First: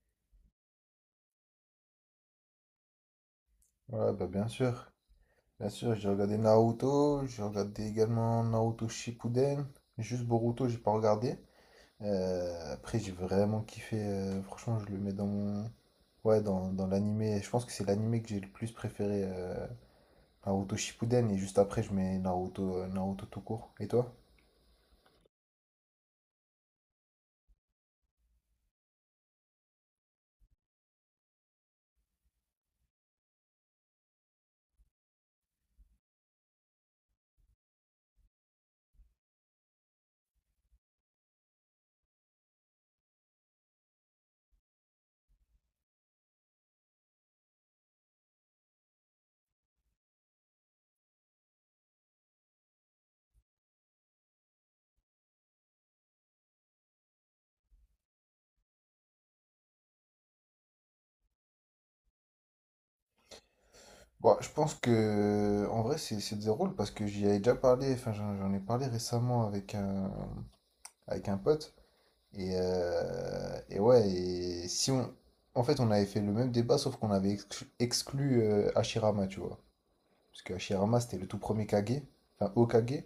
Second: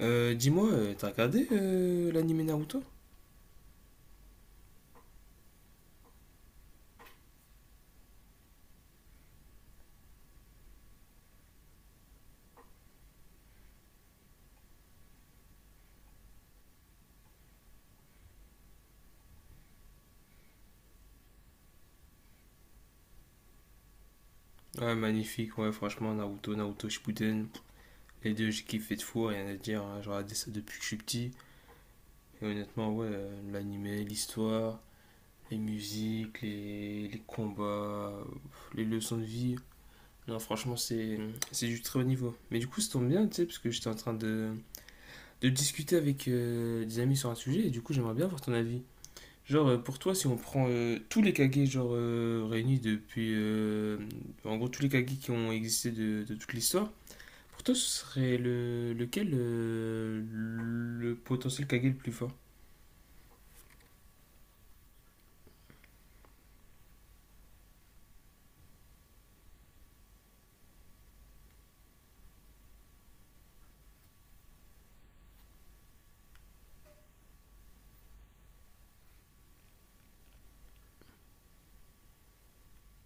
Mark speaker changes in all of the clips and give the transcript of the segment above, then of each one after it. Speaker 1: Dis-moi, t'as regardé l'anime Naruto?
Speaker 2: Ouais, bah bien sûr. Bien sûr, j'ai regardé Naruto, j'ai regardé également Naruto Shippuden. Juste Boruto, j'ai pas regardé. Après, j'ai vraiment kiffé. Franchement, je le mets dans mon... Ouais, dans l'animé. Je pense que c'est l'animé que j'ai le plus préféré. Naruto Shippuden. Et juste après, je mets Naruto, Naruto tout court. Et toi?
Speaker 1: Ouais, magnifique, ouais, franchement, Naruto, Naruto Shippuden, les deux, j'ai kiffé de fou, rien à dire, hein, j'ai regardé ça depuis que je suis petit, et honnêtement, ouais, l'anime, l'animé, l'histoire, les musiques, les combats, euh, les leçons de vie, non, franchement, c'est du très haut niveau. Mais du coup, ça tombe bien, tu sais, parce que j'étais en train de discuter avec des amis sur un sujet, et du coup, j'aimerais bien avoir ton avis. Genre, pour toi, si on prend tous les kage genre, réunis depuis. En gros, tous les kage qui ont existé de toute l'histoire, pour toi, ce serait lequel le potentiel kage le plus fort.
Speaker 2: Bon, je pense que... En vrai, c'est des rôles parce que j'y avais déjà parlé. Enfin, j'en ai parlé récemment avec un pote. Et ouais, et si on... En fait, on avait fait le même débat, sauf qu'on avait exclu Hashirama, tu vois. Parce que Hashirama, c'était le tout premier Kage, enfin Hokage.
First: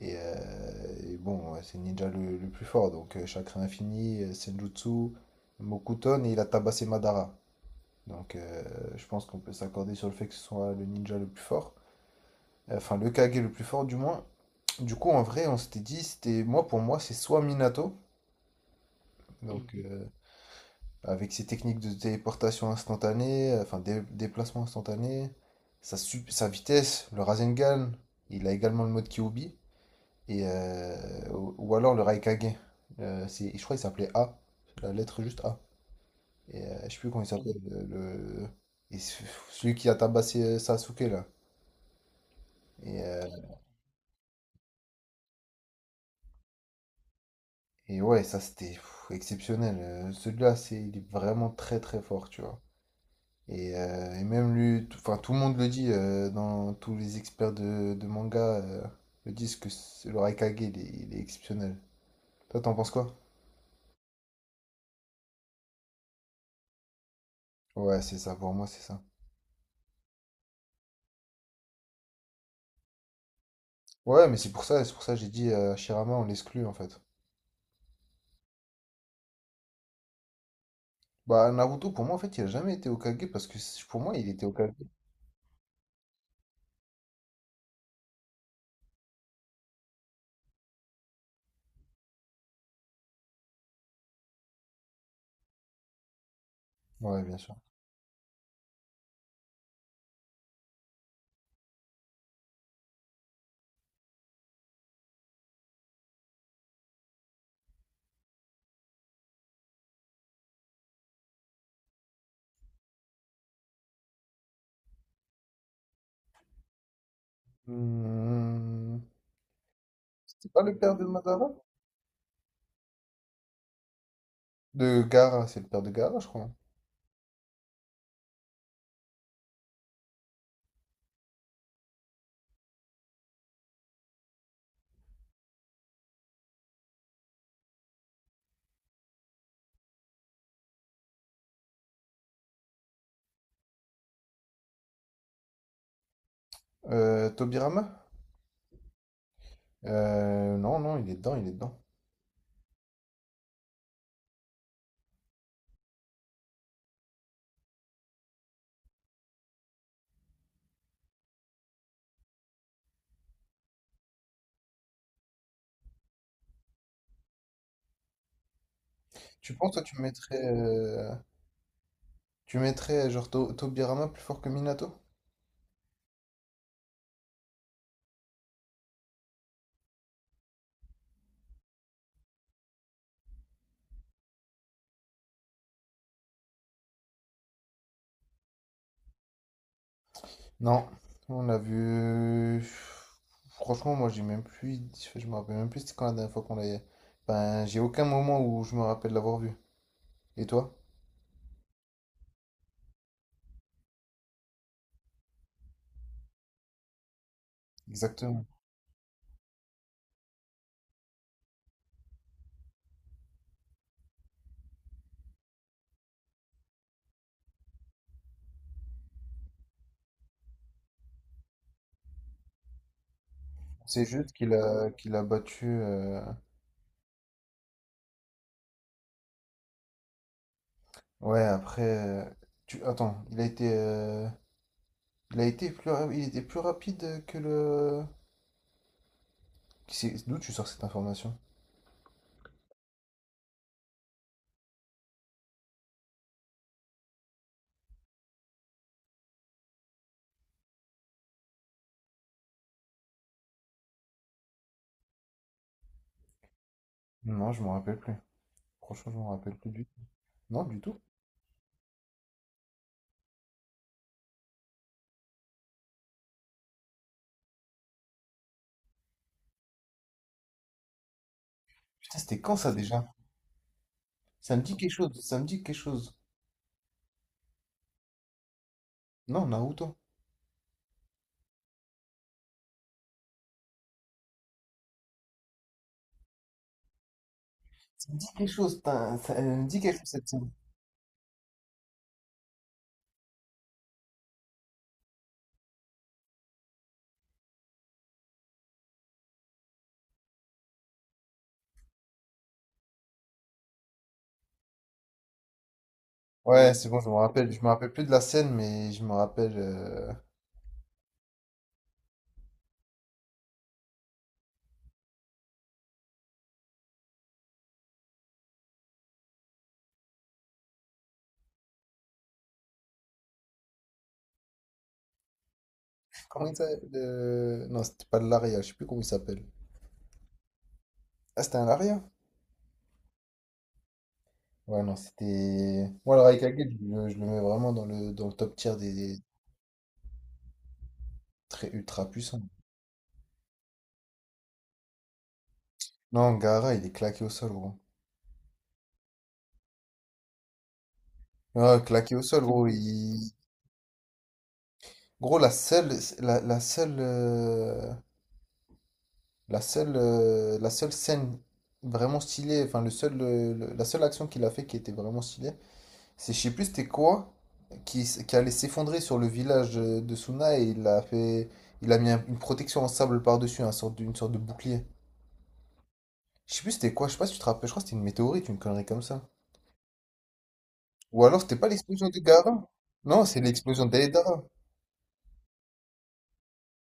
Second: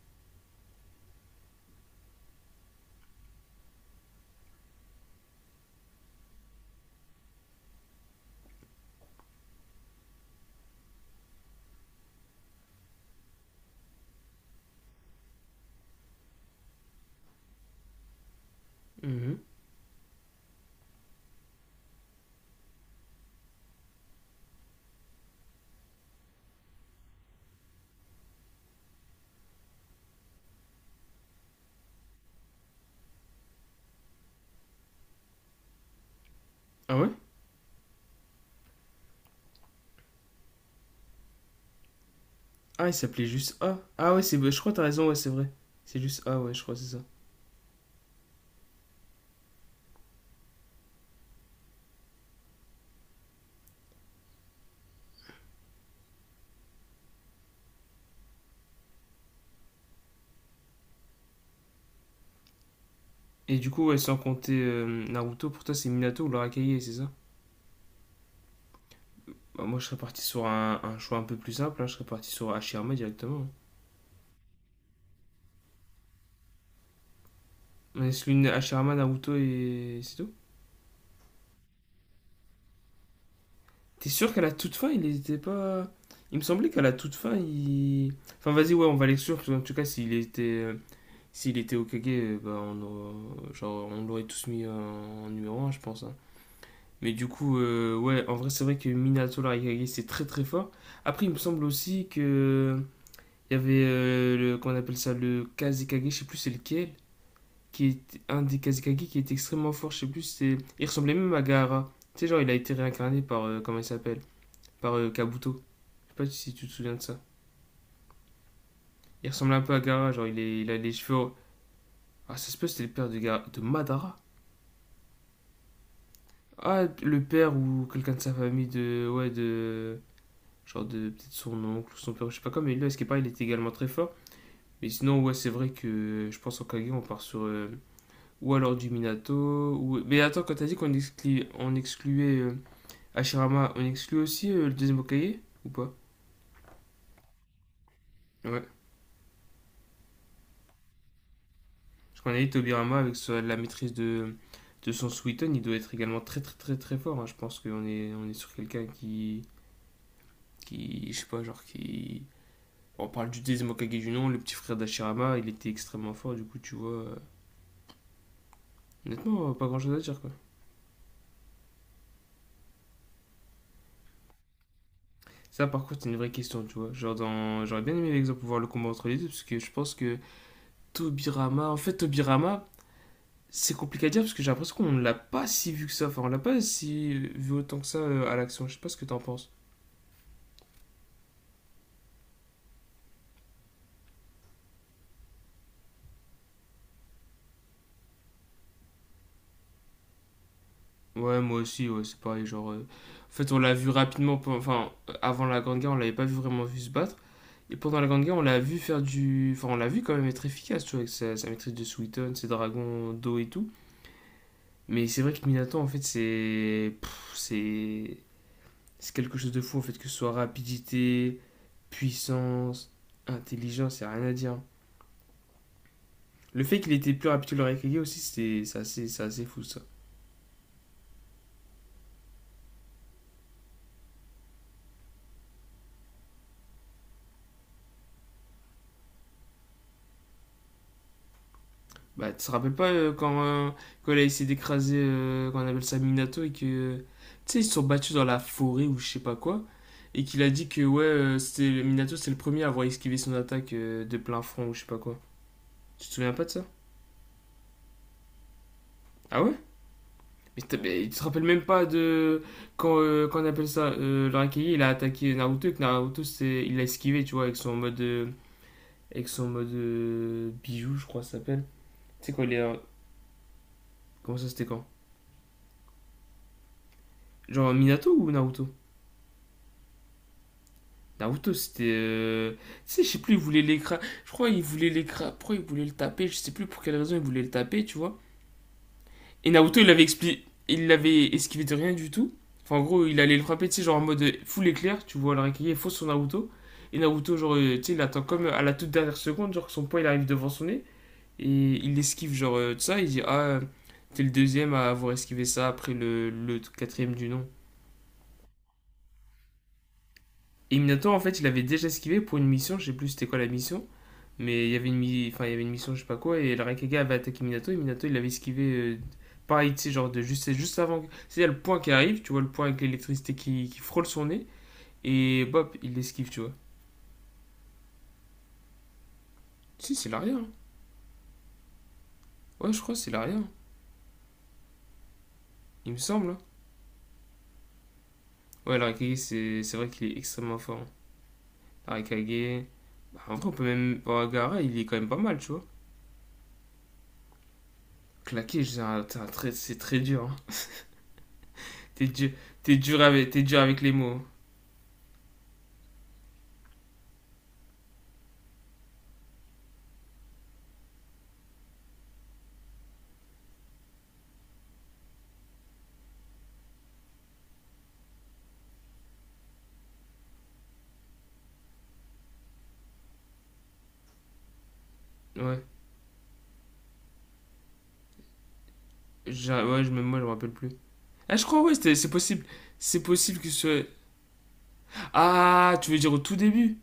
Speaker 2: Et bon, ouais, c'est le ninja le plus fort. Donc, Chakra Infini, Senjutsu, Mokuton, et il a tabassé Madara. Donc, je pense qu'on peut s'accorder sur le fait que ce soit le ninja le plus fort. Enfin, le Kage le plus fort, du moins. Du coup, en vrai, on s'était dit, c'était moi, pour moi, c'est soit Minato.
Speaker 1: Mhm.
Speaker 2: Donc, Mhm. Avec ses techniques de téléportation instantanée, enfin déplacement instantané, sa, sa vitesse, le Rasengan, il a également le mode Kyubi, et ou alors le Raikage. C'est, je crois qu'il s'appelait A, la lettre juste A. Et je
Speaker 1: Ah
Speaker 2: sais
Speaker 1: ouais.
Speaker 2: plus comment il s'appelle, le, et celui qui a tabassé Sasuke là.
Speaker 1: Ah, il
Speaker 2: Et, euh,
Speaker 1: s'appelait juste A. Ah ouais, c'est, je crois que t'as raison, ouais, c'est vrai. C'est juste A, ouais, je crois, c'est ça.
Speaker 2: et ouais, ça c'était pff, exceptionnel. Celui-là, c'est, il est vraiment très très fort, tu vois. Et même lui, enfin tout le monde le dit, dans tous les experts de manga le disent que le Raikage, il est exceptionnel. Toi, t'en penses quoi?
Speaker 1: Et du coup, ouais, sans compter Naruto, pour toi, c'est Minato ou l'Arakaye, c'est ça?
Speaker 2: Ouais, c'est ça, pour moi, c'est ça.
Speaker 1: Bah, moi, je serais parti sur un choix un peu plus simple, hein, je serais parti sur Hashirama directement, hein.
Speaker 2: Ouais, mais c'est pour ça que j'ai dit Shirama, on l'exclut en fait.
Speaker 1: On laisse l'une Hashirama, Naruto et c'est tout.
Speaker 2: Bah, Naruto, pour moi, en fait, il a jamais été Hokage parce que pour
Speaker 1: T'es
Speaker 2: moi, il
Speaker 1: sûr qu'à
Speaker 2: était
Speaker 1: la
Speaker 2: Hokage.
Speaker 1: toute fin, il n'était pas. Il me semblait qu'à la toute fin, il. Enfin, vas-y, ouais, on va l'exclure, sûr. En tout cas, s'il était au Kage, bah, on, aurait- genre, on l'aurait tous mis en numéro 1, je pense, hein. Mais
Speaker 2: Ouais,
Speaker 1: du
Speaker 2: bien sûr.
Speaker 1: coup, ouais, en vrai, c'est vrai que Minato Larikage, c'est très très fort. Après, il me semble aussi que. Il y avait, le, qu'on appelle ça, le Kazekage, je sais plus c'est lequel, qui est un des Kazekage qui est extrêmement fort, je sais plus, c'est. Il ressemblait même à Gaara. Tu sais, genre, il a été réincarné par. Comment il s'appelle. Par Kabuto. Je sais pas si tu te souviens de ça.
Speaker 2: Hmm.
Speaker 1: Il ressemble un peu à Gara, genre
Speaker 2: C'était
Speaker 1: est,
Speaker 2: pas
Speaker 1: il a
Speaker 2: le
Speaker 1: les
Speaker 2: père de
Speaker 1: cheveux.
Speaker 2: Madara?
Speaker 1: Ah, ça se peut, c'était le père de, Gara- de Madara.
Speaker 2: De Gaara, c'est le père de Gaara, je crois.
Speaker 1: Ah, le père ou quelqu'un de sa famille de. Ouais, de. Genre de. Peut-être son oncle ou son père, je sais pas quoi, mais là, ce qu'il est il était également très fort. Mais sinon, ouais, c'est vrai que je pense en Kage, on part sur. Ou alors du Minato. Ou... Mais attends, quand t'as dit qu'on exclu... on excluait Hashirama, on exclut aussi le deuxième Hokage? Ou pas?
Speaker 2: Tobirama?
Speaker 1: Ouais.
Speaker 2: Non, non, il est dedans, il est dedans.
Speaker 1: Je connais Tobirama avec sa- la maîtrise de son Sweeton, il doit être également très très très très fort, hein. Je pense qu'on on est sur quelqu'un qui, je sais pas, genre qui... On parle du deuxième Hokage du nom, le petit frère d'Ashirama, il était extrêmement fort, du coup tu vois... honnêtement,
Speaker 2: Tu
Speaker 1: pas
Speaker 2: penses,
Speaker 1: grand
Speaker 2: toi,
Speaker 1: chose à
Speaker 2: tu
Speaker 1: dire quoi.
Speaker 2: mettrais tu mettrais genre Tobirama plus fort que Minato?
Speaker 1: Ça par contre c'est une vraie question, tu vois. Genre dans... J'aurais bien aimé l'exemple pour voir le combat entre les deux, parce que je pense que Tobirama... En fait Tobirama, c'est compliqué à dire, parce que j'ai l'impression qu'on l'a pas si vu que ça, enfin on l'a pas si vu autant que ça à l'action. Je sais pas ce que t'en penses.
Speaker 2: Non, on l'a vu. Franchement, moi j'ai même plus. Je me rappelle même plus c'était quand la dernière fois qu'on l'a. Ben, j'ai aucun moment où je me rappelle l'avoir vu. Et toi?
Speaker 1: Ouais, moi aussi, ouais, c'est pareil. Genre, en fait, on l'a vu rapidement. Pe- Enfin, avant la Grande Guerre, on l'avait pas vu vraiment vu se battre. Et pendant la Grande Guerre, on
Speaker 2: Exactement.
Speaker 1: l'a vu faire du. Enfin, on l'a vu quand même être efficace, tu vois, avec sa maîtrise de Suiton, ses dragons d'eau et tout. Mais c'est vrai que Minato, en fait, c'est. Pff, c'est. C'est quelque chose de fou, en fait, que ce soit rapidité, puissance, intelligence, y
Speaker 2: C'est
Speaker 1: a rien à
Speaker 2: juste qu'il
Speaker 1: dire.
Speaker 2: a qu'il a battu.
Speaker 1: Le fait qu'il était plus rapide que le Raikage aussi, c'est assez, c'est assez fou, ça.
Speaker 2: Ouais, après. Tu... Attends, il a été. Il a été plus il était plus rapide que le. D'où tu sors cette information?
Speaker 1: Bah, tu te rappelles pas quand, quand il a essayé d'écraser, qu'on appelle ça Minato, et que. Tu sais, ils se sont battus dans la forêt ou je sais pas quoi, et qu'il a dit que, ouais, c'était, Minato, c'est le premier à avoir esquivé son attaque de plein front ou je sais pas quoi. Tu te souviens pas de ça?
Speaker 2: Non, je me rappelle plus. Franchement, je me
Speaker 1: Ah ouais?
Speaker 2: rappelle plus du tout.
Speaker 1: Mais,
Speaker 2: Non,
Speaker 1: t'as-
Speaker 2: du tout.
Speaker 1: mais tu te rappelles même pas de. Quand, qu'on appelle ça, le Raikage, il a attaqué Naruto, et que Naruto, c'est, il l'a esquivé, tu vois, avec son mode. Avec son mode. Bijou, je crois, que ça s'appelle.
Speaker 2: Putain,
Speaker 1: Tu sais,
Speaker 2: c'était
Speaker 1: quand il
Speaker 2: quand
Speaker 1: est.
Speaker 2: ça déjà?
Speaker 1: Comment ça,
Speaker 2: Ça me
Speaker 1: c'était
Speaker 2: dit
Speaker 1: quand?
Speaker 2: quelque chose, ça me dit quelque chose.
Speaker 1: Genre Minato ou Naruto?
Speaker 2: Non, Naruto.
Speaker 1: Naruto, c'était. Tu sais, je sais plus, il voulait l'écra... Je crois il voulait l'écra... Pourquoi il voulait le taper? Je sais plus pour quelle raison il voulait le taper, tu
Speaker 2: Ça
Speaker 1: vois.
Speaker 2: me dit quelque chose, putain, ça elle
Speaker 1: Et
Speaker 2: me
Speaker 1: Naruto,
Speaker 2: dit
Speaker 1: il
Speaker 2: quelque
Speaker 1: l'avait
Speaker 2: chose cette
Speaker 1: expliqué...
Speaker 2: scène.
Speaker 1: il l'avait esquivé de rien du tout. Enfin, en gros, il allait le frapper, tu sais, genre en mode full éclair, tu vois, le Raikage est faux sur Naruto. Et Naruto, genre, tu sais, il attend comme à la toute dernière seconde, genre que son poing il arrive devant son nez. Et il l'esquive, genre, de ça. Il dit, ah, t'es le deuxième à avoir esquivé ça après le
Speaker 2: Ouais, c'est bon, je
Speaker 1: quatrième
Speaker 2: me
Speaker 1: du nom.
Speaker 2: rappelle. Je me rappelle plus de la scène, mais je me rappelle.
Speaker 1: Et Minato, en fait, il avait déjà esquivé pour une mission, je sais plus c'était quoi la mission. Mais il y avait une, mi- enfin, il y avait une mission, je sais pas quoi, et le Raikage avait attaqué Minato, et Minato, il avait esquivé. Pareil, tu sais, genre, de juste, c'est juste avant. C'est y a le point qui arrive, tu vois, le point avec l'électricité qui frôle son nez, et bop, il l'esquive, tu
Speaker 2: Comment
Speaker 1: vois.
Speaker 2: il s'appelle non, c'était pas de l'aria, je sais plus comment il s'appelle.
Speaker 1: Si, c'est l'arrière, hein.
Speaker 2: Ah, c'était un l'aria?
Speaker 1: Ouais, je crois, que c'est l'arrière.
Speaker 2: Ouais, non, c'était.
Speaker 1: Il me
Speaker 2: Moi, le
Speaker 1: semble, hein.
Speaker 2: Raikage, je le mets vraiment dans le top
Speaker 1: Ouais,
Speaker 2: tier
Speaker 1: le Raikage,
Speaker 2: des
Speaker 1: c'est vrai qu'il est extrêmement fort, hein.
Speaker 2: très
Speaker 1: Le
Speaker 2: ultra puissants.
Speaker 1: Raikage. Bah, en vrai, on peut même. Bah, Gaara, il est quand même pas mal, tu vois.
Speaker 2: Non, Gaara, il est claqué au sol, gros.
Speaker 1: Claquer, c'est un très- c'est très dur, hein.
Speaker 2: Ah,
Speaker 1: T'es
Speaker 2: claqué au
Speaker 1: dur,
Speaker 2: sol, gros. Il...
Speaker 1: t'es dur avec les mots, hein.
Speaker 2: Gros, la seule, la seule, la seule, la seule scène vraiment stylée, enfin le seul, la seule action qu'il a fait qui était vraiment stylée, c'est je sais plus c'était quoi qui, qui allait s'effondrer sur le village de Suna et il a fait, il a mis une protection en sable par-dessus, une sorte de bouclier.
Speaker 1: Ouais.
Speaker 2: Je sais plus c'était quoi, je sais pas si tu te rappelles, je crois que c'était une météorite, une connerie comme ça.
Speaker 1: J'ai- ouais, je, même moi, je me rappelle plus.
Speaker 2: Ou
Speaker 1: Ah,
Speaker 2: alors
Speaker 1: je
Speaker 2: c'était
Speaker 1: crois,
Speaker 2: pas
Speaker 1: ouais, c'était- c'est
Speaker 2: l'explosion de
Speaker 1: possible.
Speaker 2: Gaara?
Speaker 1: C'est
Speaker 2: Non,
Speaker 1: possible
Speaker 2: c'est
Speaker 1: que ce.
Speaker 2: l'explosion d'Aedara.
Speaker 1: Ah, tu veux dire au tout début?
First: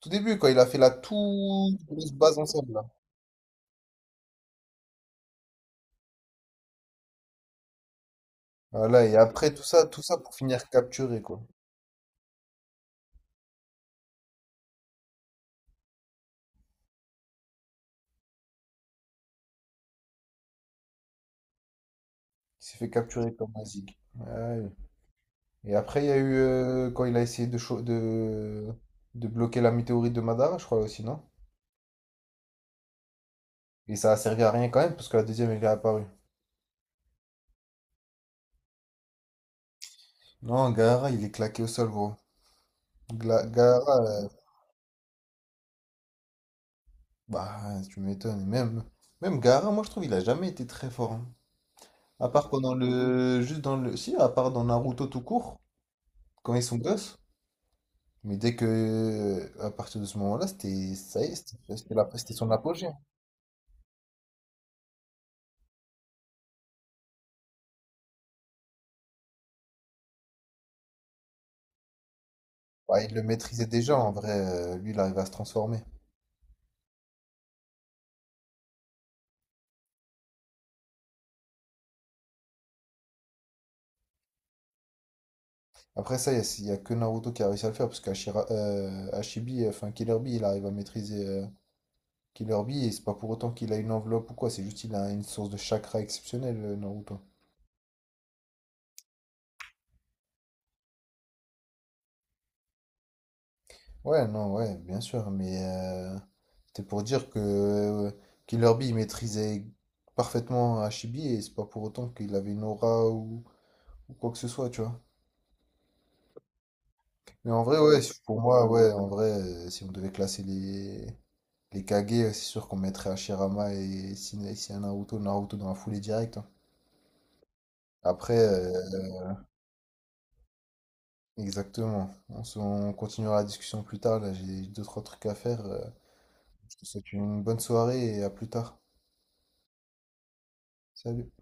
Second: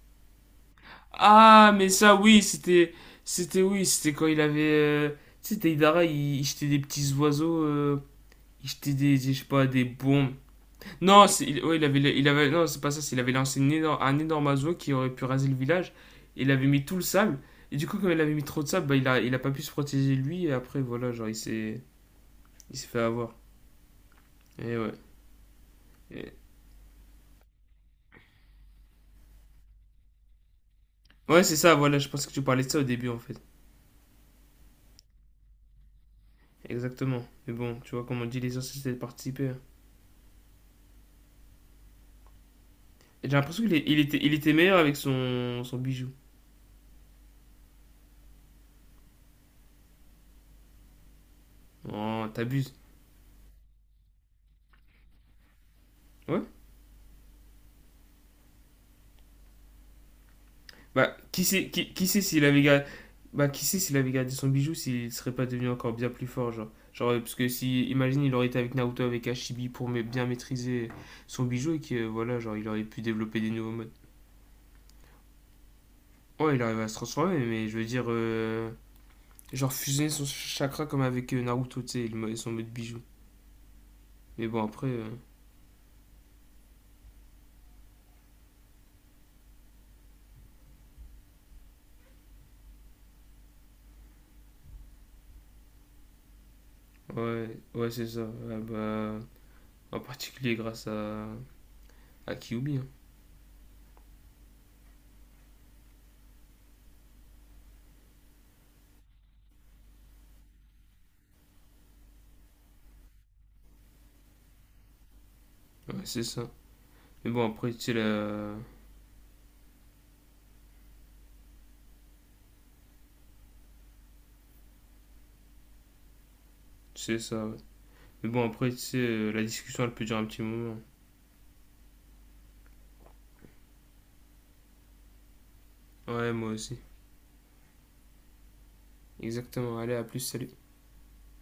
Speaker 2: Tout début quand il a fait la
Speaker 1: Ah,
Speaker 2: toute
Speaker 1: mais
Speaker 2: grosse
Speaker 1: ça,
Speaker 2: base
Speaker 1: oui,
Speaker 2: en sable là.
Speaker 1: c'était. C'était, oui, c'était quand il avait. Tu sais, Deidara, il jetait des petits oiseaux. Il jetait
Speaker 2: Voilà et
Speaker 1: des- je sais
Speaker 2: après
Speaker 1: pas, des
Speaker 2: tout ça
Speaker 1: bombes.
Speaker 2: pour finir capturé
Speaker 1: Non,
Speaker 2: quoi.
Speaker 1: c'est, il, ouais, il avait, il avait. Non, c'est pas ça, c'est il avait lancé une énorme- un énorme oiseau qui aurait pu raser le village. Il avait mis tout le sable. Et du coup, comme il avait mis trop de sable, bah, il a pas pu se protéger lui. Et après, voilà, genre, il s'est.
Speaker 2: Il
Speaker 1: Il
Speaker 2: s'est
Speaker 1: s'est
Speaker 2: fait
Speaker 1: fait avoir.
Speaker 2: capturer comme Mazig. Ouais.
Speaker 1: Et ouais.
Speaker 2: Et après, il y a eu
Speaker 1: Et-
Speaker 2: quand il a essayé de, de bloquer la météorite de Madara, je crois aussi, non?
Speaker 1: ouais, c'est ça, voilà, je pense que tu parlais de ça au début, en fait.
Speaker 2: Et ça a servi à rien quand même, parce que la deuxième, elle est apparue.
Speaker 1: Exactement. Mais bon, tu vois, comme on dit, l'essentiel c'est de participer, hein.
Speaker 2: Non, Gaara, il est claqué au sol, gros.
Speaker 1: Et j'ai l'impression qu'il est-
Speaker 2: Gaara, euh,
Speaker 1: il était meilleur avec son, son bijou.
Speaker 2: bah, tu m'étonnes. Même, même Gaara, moi, je trouve, il a jamais été très fort, hein.
Speaker 1: Oh,
Speaker 2: À part
Speaker 1: t'abuses.
Speaker 2: pendant le. Juste dans le. Si, à part dans Naruto tout court,
Speaker 1: Ouais.
Speaker 2: quand ils sont gosses. Mais dès que. À partir de ce moment-là, c'était.
Speaker 1: Bah,
Speaker 2: Ça y est, c'était
Speaker 1: qui sait
Speaker 2: c'était
Speaker 1: s'il
Speaker 2: son
Speaker 1: avait gardé,
Speaker 2: apogée.
Speaker 1: bah, qui sait s'il avait gardé son bijou, s'il serait pas devenu encore bien plus fort, genre. Genre, parce que si, imagine, il aurait été avec Naruto, avec Hashibi pour ma- bien maîtriser son bijou et que, voilà, genre, il aurait
Speaker 2: Bah,
Speaker 1: pu
Speaker 2: il le
Speaker 1: développer des
Speaker 2: maîtrisait
Speaker 1: nouveaux modes.
Speaker 2: déjà en vrai, lui il arrive à se transformer.
Speaker 1: Ouais, il arrive à se transformer, mais je veux dire, genre, fusionner son chakra comme avec Naruto, tu sais, et le mo- et son mode bijou. Mais bon, après.
Speaker 2: Après ça, il n'y a, y a que Naruto qui a réussi à le faire parce qu'Ashira, Ashibi, enfin Killer Bee, il arrive à maîtriser Killer Bee et c'est pas pour autant qu'il a une enveloppe ou quoi, c'est juste qu'il a une source de chakra exceptionnelle, Naruto.
Speaker 1: Ouais, ouais, c'est ça. Ah bah, en particulier grâce à Kyuubi, hein.
Speaker 2: Ouais, non, ouais, bien sûr, mais c'était pour dire que Killer Bee il maîtrisait parfaitement Ashibi et c'est pas pour autant qu'il avait une aura ou quoi que ce soit, tu vois.
Speaker 1: Ouais, c'est ça. Mais bon,
Speaker 2: Mais en
Speaker 1: après, tu
Speaker 2: vrai,
Speaker 1: sais,
Speaker 2: ouais, pour
Speaker 1: la...
Speaker 2: moi, ouais, en vrai, si on devait classer les Kage, c'est sûr qu'on mettrait Hashirama et un Naruto, Naruto dans la foulée directe, hein.
Speaker 1: c'est ça, ouais. Mais
Speaker 2: Après,
Speaker 1: bon, après, tu sais, la discussion, elle peut durer un petit moment.
Speaker 2: exactement. On, on continuera la discussion plus tard. Là, j'ai deux, trois trucs à faire.
Speaker 1: Ouais, moi aussi.
Speaker 2: Je te souhaite une bonne soirée et à plus tard.
Speaker 1: Exactement. Allez, à plus, salut.
Speaker 2: Salut.